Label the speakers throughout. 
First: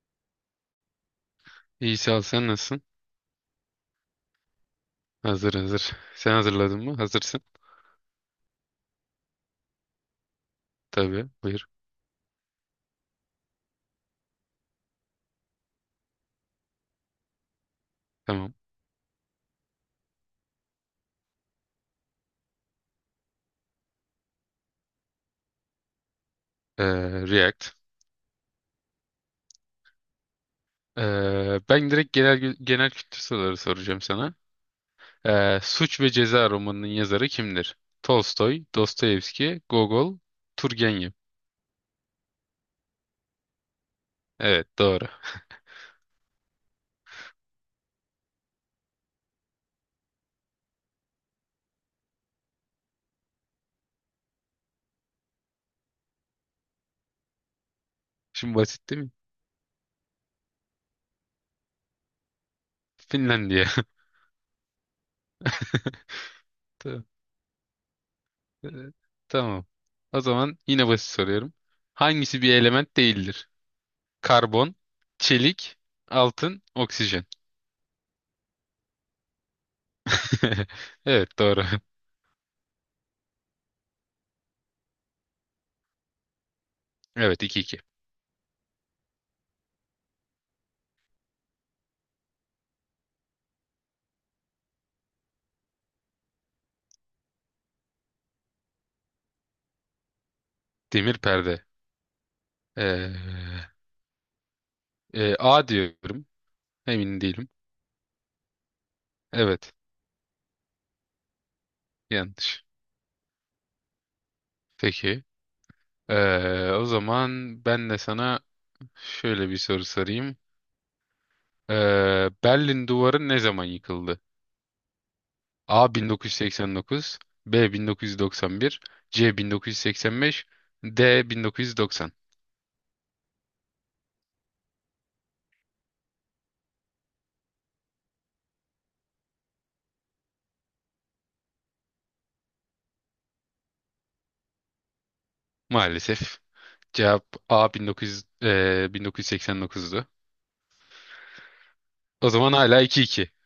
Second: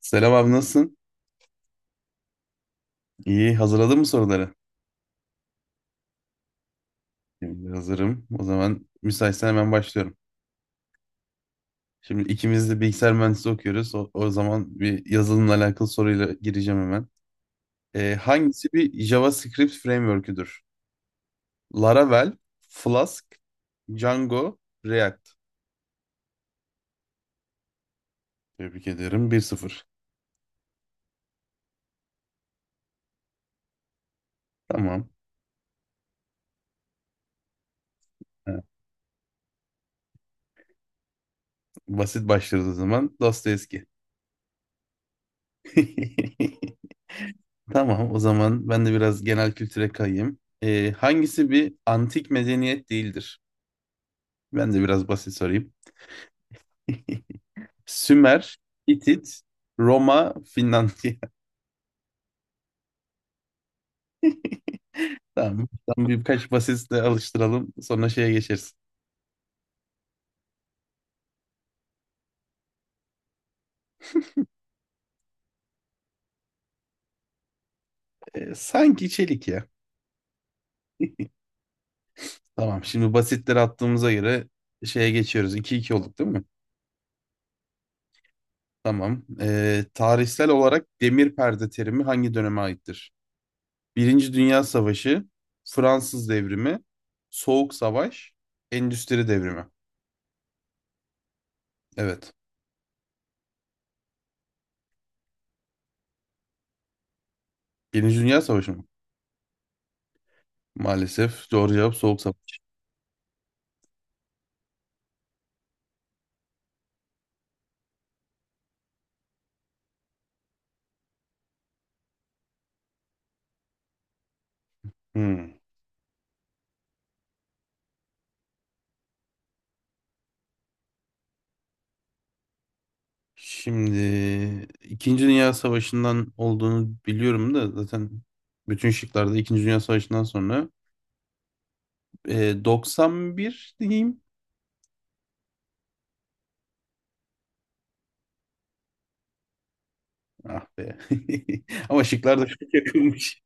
Speaker 1: Selam abi nasılsın?
Speaker 2: İyi sağ ol. Sen nasılsın?
Speaker 1: İyi, hazırladın mı soruları?
Speaker 2: Hazır hazır. Sen hazırladın mı? Hazırsın.
Speaker 1: Şimdi hazırım. O zaman müsaitsen hemen başlıyorum.
Speaker 2: Tabii. Buyur.
Speaker 1: Şimdi ikimiz de bilgisayar mühendisliği okuyoruz. O zaman bir yazılımla alakalı soruyla gireceğim hemen. Ee,
Speaker 2: Tamam.
Speaker 1: hangisi bir JavaScript framework'üdür? Laravel, Flask, Django, React.
Speaker 2: Ee, React.
Speaker 1: Tebrik ederim. 1-0.
Speaker 2: Ben direkt genel kültür soruları soracağım sana.
Speaker 1: Tamam.
Speaker 2: Suç ve Ceza romanının yazarı kimdir?
Speaker 1: Evet,
Speaker 2: Tolstoy, Dostoyevski, Gogol, Turgenev.
Speaker 1: basit başlıyoruz o zaman. Dostoyevski.
Speaker 2: Evet, doğru.
Speaker 1: Tamam, o zaman ben de biraz genel kültüre kayayım. Hangisi bir antik medeniyet değildir? Ben de biraz basit sorayım.
Speaker 2: Şimdi
Speaker 1: Sümer,
Speaker 2: basit değil mi?
Speaker 1: Hitit, Roma, Finlandiya.
Speaker 2: Finlandiya.
Speaker 1: Tamam. Tamam, birkaç basitle
Speaker 2: Ta-
Speaker 1: alıştıralım. Sonra şeye
Speaker 2: e,
Speaker 1: geçeriz.
Speaker 2: Tamam. O zaman yine basit soruyorum. Hangisi bir element değildir? Karbon, çelik, altın, oksijen.
Speaker 1: Sanki çelik ya.
Speaker 2: Evet doğru.
Speaker 1: Tamam. Şimdi basitleri attığımıza göre şeye geçiyoruz. 2 iki olduk değil mi?
Speaker 2: Evet iki iki.
Speaker 1: Tamam. Tarihsel olarak demir perde terimi hangi döneme aittir? Birinci Dünya Savaşı, Fransız Devrimi, Soğuk Savaş, Endüstri Devrimi.
Speaker 2: Demir perde.
Speaker 1: Evet.
Speaker 2: Ee, A diyorum. Emin değilim.
Speaker 1: Birinci Dünya Savaşı mı?
Speaker 2: Evet
Speaker 1: Maalesef doğru cevap Soğuk Savaş.
Speaker 2: yanlış. Peki. O zaman ben de sana şöyle bir soru sorayım. Berlin Duvarı ne zaman yıkıldı?
Speaker 1: Hmm.
Speaker 2: A 1989, B 1991, C 1985, D 1990.
Speaker 1: Şimdi İkinci Dünya Savaşı'ndan olduğunu biliyorum da zaten bütün şıklarda İkinci Dünya Savaşı'ndan sonra 91 diyeyim.
Speaker 2: Maalesef cevap A 1900, 1989'du.
Speaker 1: Ah be. Ama
Speaker 2: O
Speaker 1: şıklar da
Speaker 2: zaman
Speaker 1: çok
Speaker 2: hala iki iki.
Speaker 1: yakınmış.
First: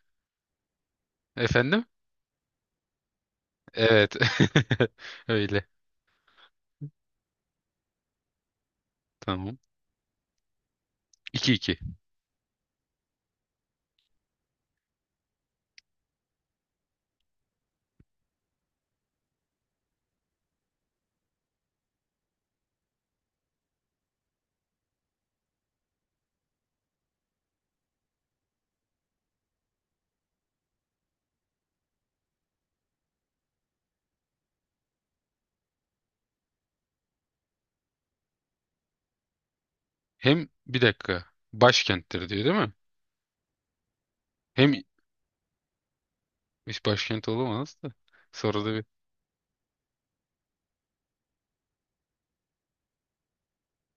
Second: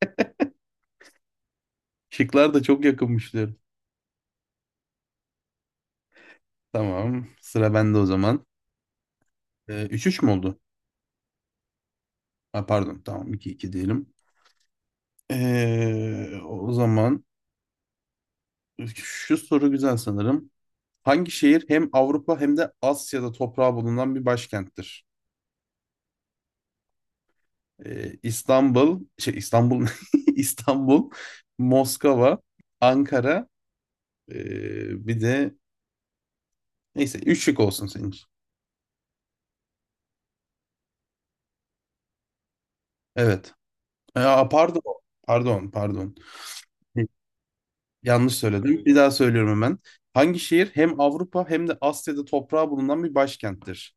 Speaker 2: Efendim?
Speaker 1: Şıklar da çok yakınmış diyorum.
Speaker 2: Evet. Öyle.
Speaker 1: Tamam. Sıra bende o zaman.
Speaker 2: Tamam.
Speaker 1: Üç 3 mü oldu?
Speaker 2: iki iki.
Speaker 1: Ha, pardon. Tamam 2-2 diyelim. O zaman şu soru güzel sanırım. Hangi şehir hem Avrupa hem de Asya'da toprağı bulunan bir başkenttir? İstanbul, İstanbul, İstanbul, Moskova, Ankara, bir de neyse üç şık olsun senin için.
Speaker 2: Hem bir dakika. Başkenttir diyor değil mi?
Speaker 1: Evet. Aa,
Speaker 2: Hem
Speaker 1: pardon, pardon, pardon.
Speaker 2: hiç başkent olamaz da.
Speaker 1: Yanlış
Speaker 2: Sonra da
Speaker 1: söyledim.
Speaker 2: bir.
Speaker 1: Bir daha söylüyorum hemen. Hangi şehir hem Avrupa hem de Asya'da toprağı bulunan bir başkenttir?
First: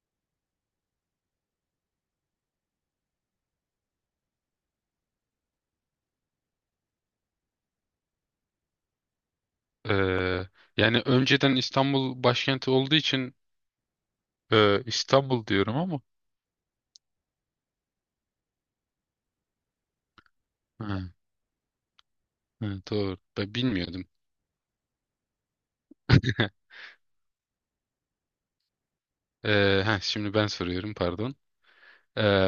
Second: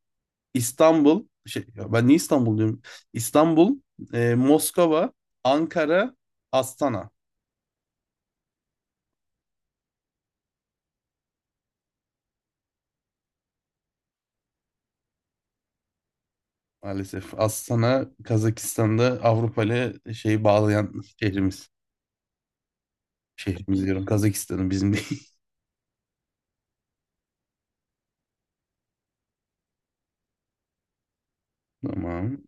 Speaker 1: İstanbul, şey ya ben niye İstanbul diyorum? İstanbul, Moskova, Ankara, Astana.
Speaker 2: Ee, Yani önceden İstanbul başkenti olduğu için İstanbul diyorum ama.
Speaker 1: Maalesef. Astana Kazakistan'da Avrupa ile şeyi bağlayan
Speaker 2: Ha,
Speaker 1: şehrimiz.
Speaker 2: ha, doğru. Ben
Speaker 1: Şehrimiz diyorum.
Speaker 2: bilmiyordum.
Speaker 1: Kazakistan'ın bizim değil.
Speaker 2: Şimdi ben soruyorum, pardon. Ee,
Speaker 1: Tamam.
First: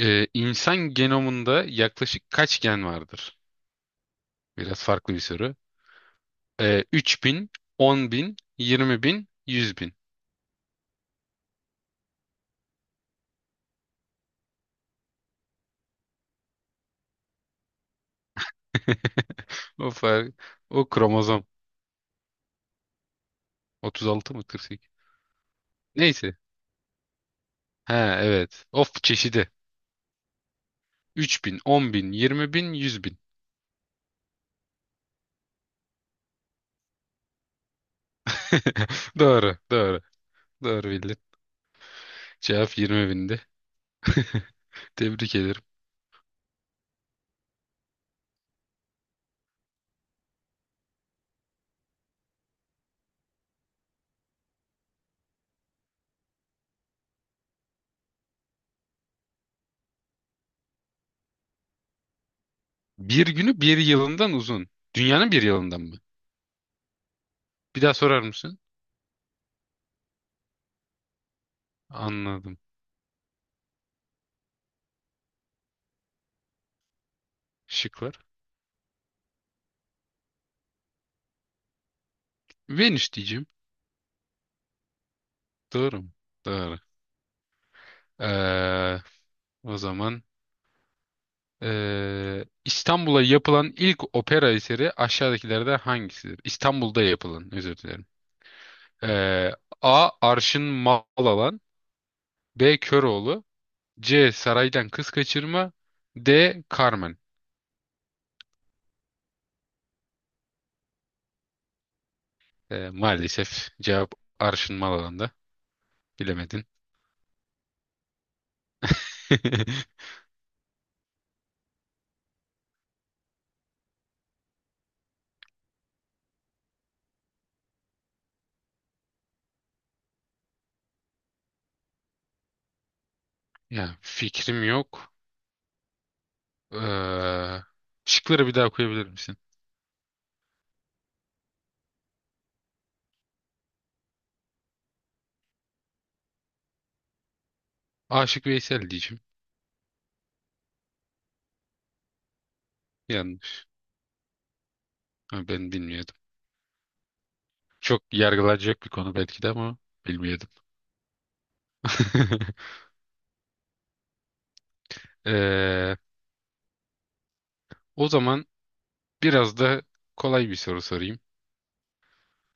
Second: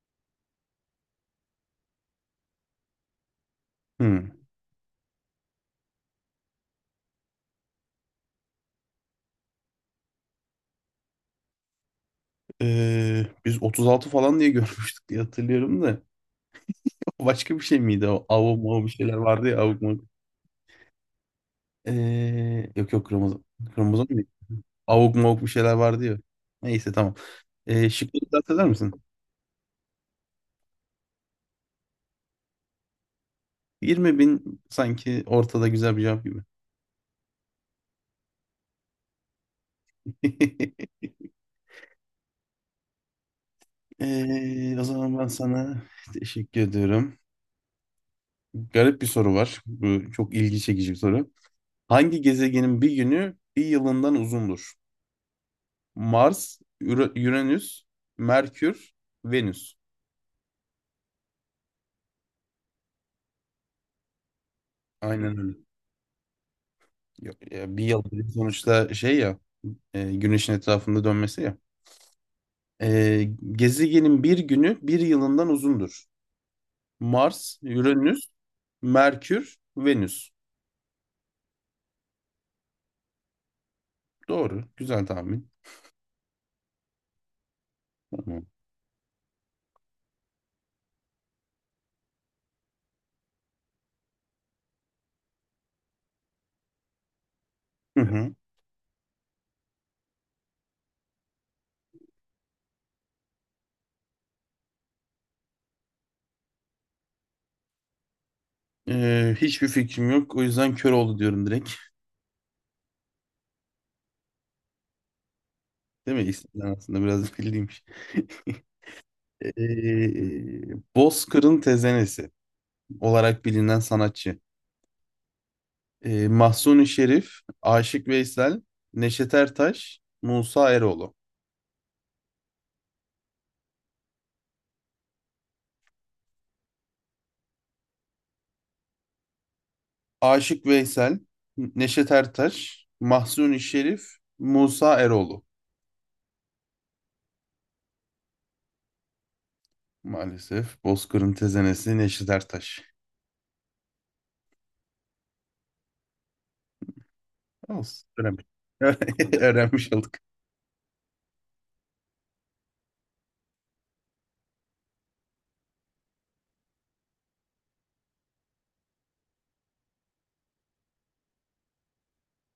Speaker 2: insan genomunda yaklaşık kaç gen vardır?
Speaker 1: Hmm.
Speaker 2: Biraz farklı bir soru. 3000, 10.000, 20.000, 100.000.
Speaker 1: Biz 36 falan diye görmüştük diye hatırlıyorum da. Başka bir şey miydi o? Avuk mavuk bir şeyler vardı ya. Avuk
Speaker 2: O
Speaker 1: mavuk.
Speaker 2: fark. O kromozom.
Speaker 1: Yok yok kromozom. Kromozom değil.
Speaker 2: 36 mı 48?
Speaker 1: Avuk mavuk bir şeyler vardı ya.
Speaker 2: Neyse.
Speaker 1: Neyse tamam. Ee,
Speaker 2: Ha
Speaker 1: şıkları dikkat eder
Speaker 2: evet.
Speaker 1: misin?
Speaker 2: Of çeşidi. 3000, bin, 20.000, bin.
Speaker 1: 20 bin sanki ortada güzel bir cevap gibi.
Speaker 2: Doğru, doğru. Doğru bildin. Cevap 20.000'di.
Speaker 1: O zaman ben
Speaker 2: Tebrik ederim.
Speaker 1: sana teşekkür ediyorum. Garip bir soru var. Bu çok ilgi çekici bir soru. Hangi gezegenin bir günü bir yılından uzundur? Mars, Uranüs, Merkür, Venüs.
Speaker 2: Bir günü bir yılından uzun. Dünyanın
Speaker 1: Aynen
Speaker 2: bir
Speaker 1: öyle.
Speaker 2: yılından mı?
Speaker 1: Ya- ya
Speaker 2: Bir
Speaker 1: bir
Speaker 2: daha
Speaker 1: yıl
Speaker 2: sorar
Speaker 1: dedi
Speaker 2: mısın?
Speaker 1: sonuçta şey ya, Güneş'in etrafında dönmesi ya.
Speaker 2: Anladım.
Speaker 1: E, gezegenin bir günü bir yılından uzundur. Mars, Uranüs,
Speaker 2: Şıklar.
Speaker 1: Merkür, Venüs.
Speaker 2: Venüs diyeceğim.
Speaker 1: Doğru. Güzel tahmin.
Speaker 2: Doğru mu? Doğru.
Speaker 1: Tamam.
Speaker 2: Ee, O zaman İstanbul'a yapılan ilk opera eseri aşağıdakilerden hangisidir? İstanbul'da yapılan, özür
Speaker 1: Hı
Speaker 2: dilerim.
Speaker 1: hı.
Speaker 2: Ee, A. Arşın Malalan B. Köroğlu C. Saraydan Kız Kaçırma D. Carmen.
Speaker 1: Hiçbir fikrim yok. O yüzden kör oldu diyorum.
Speaker 2: Maalesef cevap Arşın Malalan'da.
Speaker 1: Değil mi?
Speaker 2: Bilemedin.
Speaker 1: İsimler aslında biraz bildiymiş. Bozkır'ın tezenesi olarak bilinen sanatçı. Mahsuni Şerif, Aşık Veysel, Neşet Ertaş, Musa Eroğlu.
Speaker 2: Ya fikrim yok. Ee, Şıkları bir daha koyabilir misin?
Speaker 1: Aşık Veysel, Neşet Ertaş, Mahsuni Şerif, Musa Eroğlu.
Speaker 2: Aşık Veysel diyeceğim.
Speaker 1: Maalesef Bozkır'ın tezenesi Neşet Ertaş.
Speaker 2: Yanlış. Ha, ben bilmiyordum. Çok
Speaker 1: Olsun. Öğrenmiş.
Speaker 2: yargılanacak bir konu belki de ama
Speaker 1: Öğrenmiş olduk.
Speaker 2: bilmiyordum. Ee, O zaman biraz da kolay bir soru sorayım.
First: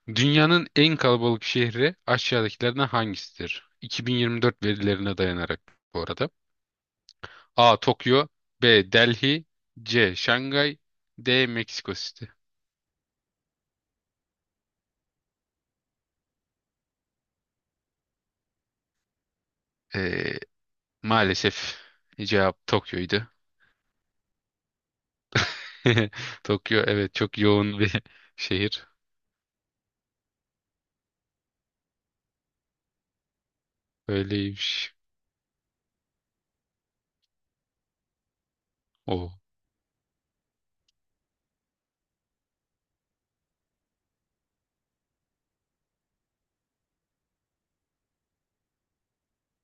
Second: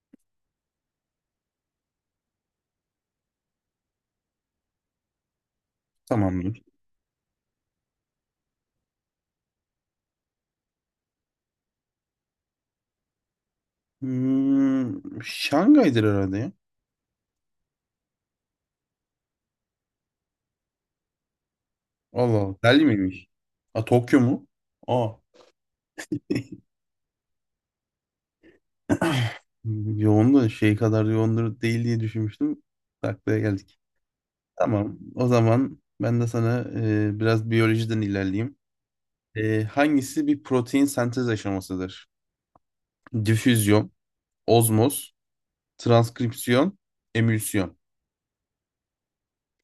Speaker 2: Dünyanın en kalabalık şehri aşağıdakilerden hangisidir? 2024 verilerine dayanarak bu arada.
Speaker 1: Tamamdır.
Speaker 2: A. Tokyo B. Delhi C. Şangay D. Meksiko City.
Speaker 1: Hmm, Şangay'dır herhalde ya.
Speaker 2: Ee, Maalesef
Speaker 1: Allah Allah.
Speaker 2: cevap
Speaker 1: Delhi
Speaker 2: Tokyo'ydu.
Speaker 1: miymiş? A Tokyo mu? Aa.
Speaker 2: Tokyo evet çok yoğun bir şehir.
Speaker 1: Yoğun da şey kadar yoğundur değil diye düşünmüştüm. Taklaya geldik.
Speaker 2: Öyleymiş.
Speaker 1: Tamam. O zaman ben de sana biraz biyolojiden ilerleyeyim.
Speaker 2: O
Speaker 1: Hangisi bir protein sentez aşamasıdır? Difüzyon, ozmoz, transkripsiyon, emülsiyon.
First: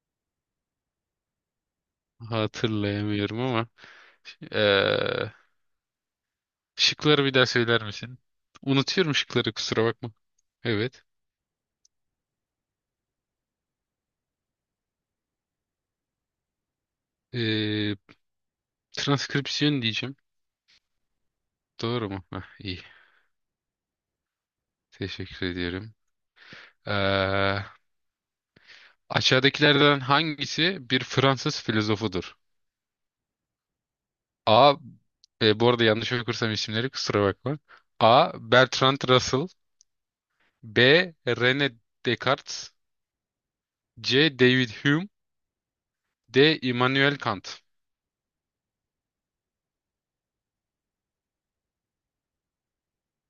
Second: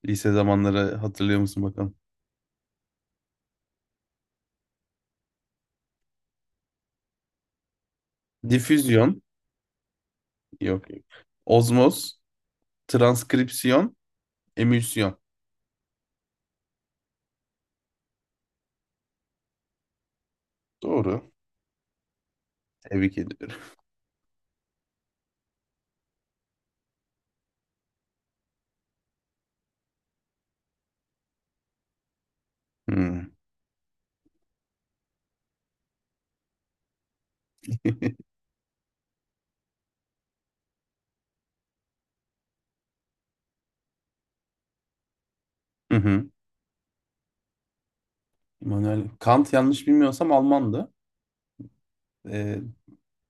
Speaker 1: Lise zamanları hatırlıyor musun bakalım?
Speaker 2: hatırlayamıyorum ama. Şıkları bir daha söyler misin? Unutuyorum
Speaker 1: Difüzyon,
Speaker 2: şıkları, kusura bakma.
Speaker 1: yok. Yok.
Speaker 2: Evet.
Speaker 1: Ozmoz, transkripsiyon, emülsiyon.
Speaker 2: Ee, Transkripsiyon diyeceğim.
Speaker 1: Doğru.
Speaker 2: Doğru mu? Hah, iyi.
Speaker 1: Tebrik ediyorum.
Speaker 2: Teşekkür ediyorum. Ee, Aşağıdakilerden hangisi bir Fransız filozofudur?
Speaker 1: Hmm.
Speaker 2: A. Bu arada yanlış okursam isimleri kusura bakma. A. Bertrand Russell. B. René Descartes. C. David Hume. D. Immanuel Kant.
Speaker 1: Immanuel Kant yanlış bilmiyorsam Almandı. Ee,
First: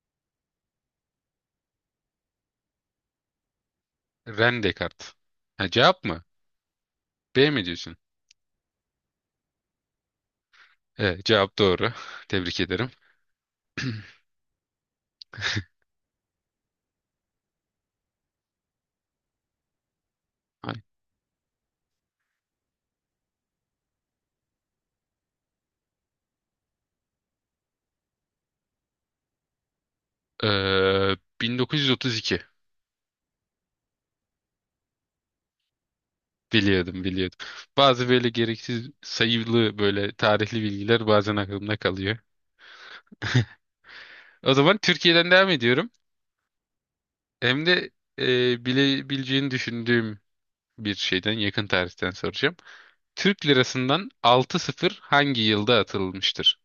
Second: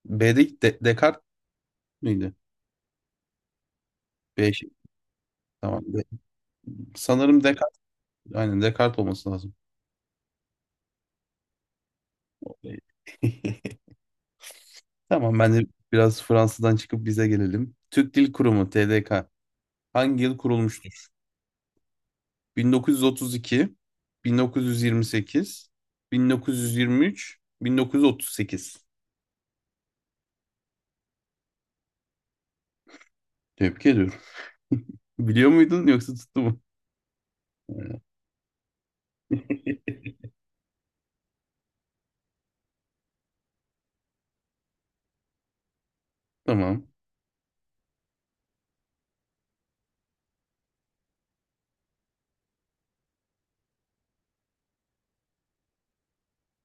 Speaker 1: B'de Descartes miydi? B
Speaker 2: René
Speaker 1: şık.
Speaker 2: Descartes. Ha,
Speaker 1: Tamam. De-
Speaker 2: cevap mı?
Speaker 1: sanırım
Speaker 2: B mi
Speaker 1: Descartes.
Speaker 2: diyorsun?
Speaker 1: Aynen Descartes olması lazım.
Speaker 2: Evet, cevap doğru. Tebrik
Speaker 1: Ee,
Speaker 2: ederim.
Speaker 1: Tamam ben de biraz Fransa'dan çıkıp bize gelelim. Türk Dil Kurumu TDK hangi yıl
Speaker 2: Ay.
Speaker 1: kurulmuştur? 1932, 1928, 1923, 1938.
Speaker 2: Ee, 1932.
Speaker 1: Tebrik ediyorum. Biliyor muydun yoksa tuttu mu?
Speaker 2: Biliyordum, biliyordum.
Speaker 1: Ee,
Speaker 2: Bazı böyle gereksiz sayılı böyle tarihli bilgiler bazen aklımda kalıyor. O zaman Türkiye'den devam ediyorum.
Speaker 1: Tamam.
Speaker 2: Hem de bilebileceğini düşündüğüm bir şeyden, yakın tarihten soracağım. Türk lirasından 6-0 hangi yılda atılmıştır?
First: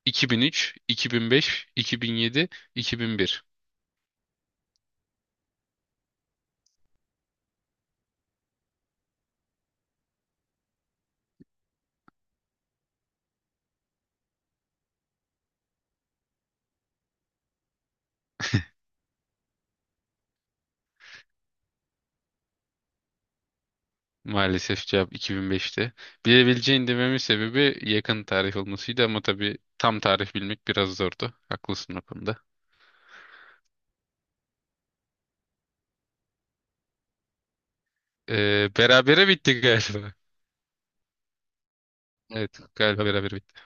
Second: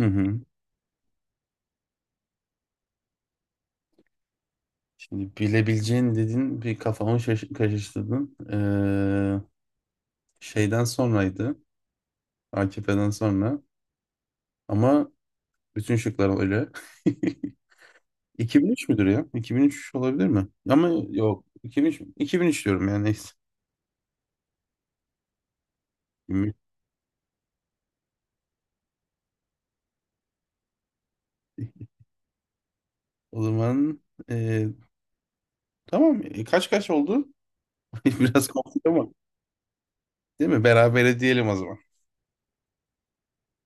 Speaker 1: Hı hı.
Speaker 2: 2003, 2005, 2007, 2001.
Speaker 1: Şimdi bilebileceğin dedin bir kafamı karıştırdın. Şeyden sonraydı. AKP'den sonra. Ama bütün şıklar öyle. 2003 müdür ya? 2003 olabilir mi? Ama yok. 2003, mü? 2003 diyorum yani neyse.
Speaker 2: Maalesef cevap 2005'te.
Speaker 1: 2003.
Speaker 2: Bilebileceğin dememin sebebi yakın tarih olmasıydı ama tabii tam tarih bilmek biraz zordu. Haklısın o konuda.
Speaker 1: O zaman ee, tamam. Kaç kaç oldu? Biraz komik ama
Speaker 2: Berabere bitti galiba.
Speaker 1: değil mi? Berabere diyelim o zaman.
Speaker 2: Evet galiba berabere bitti.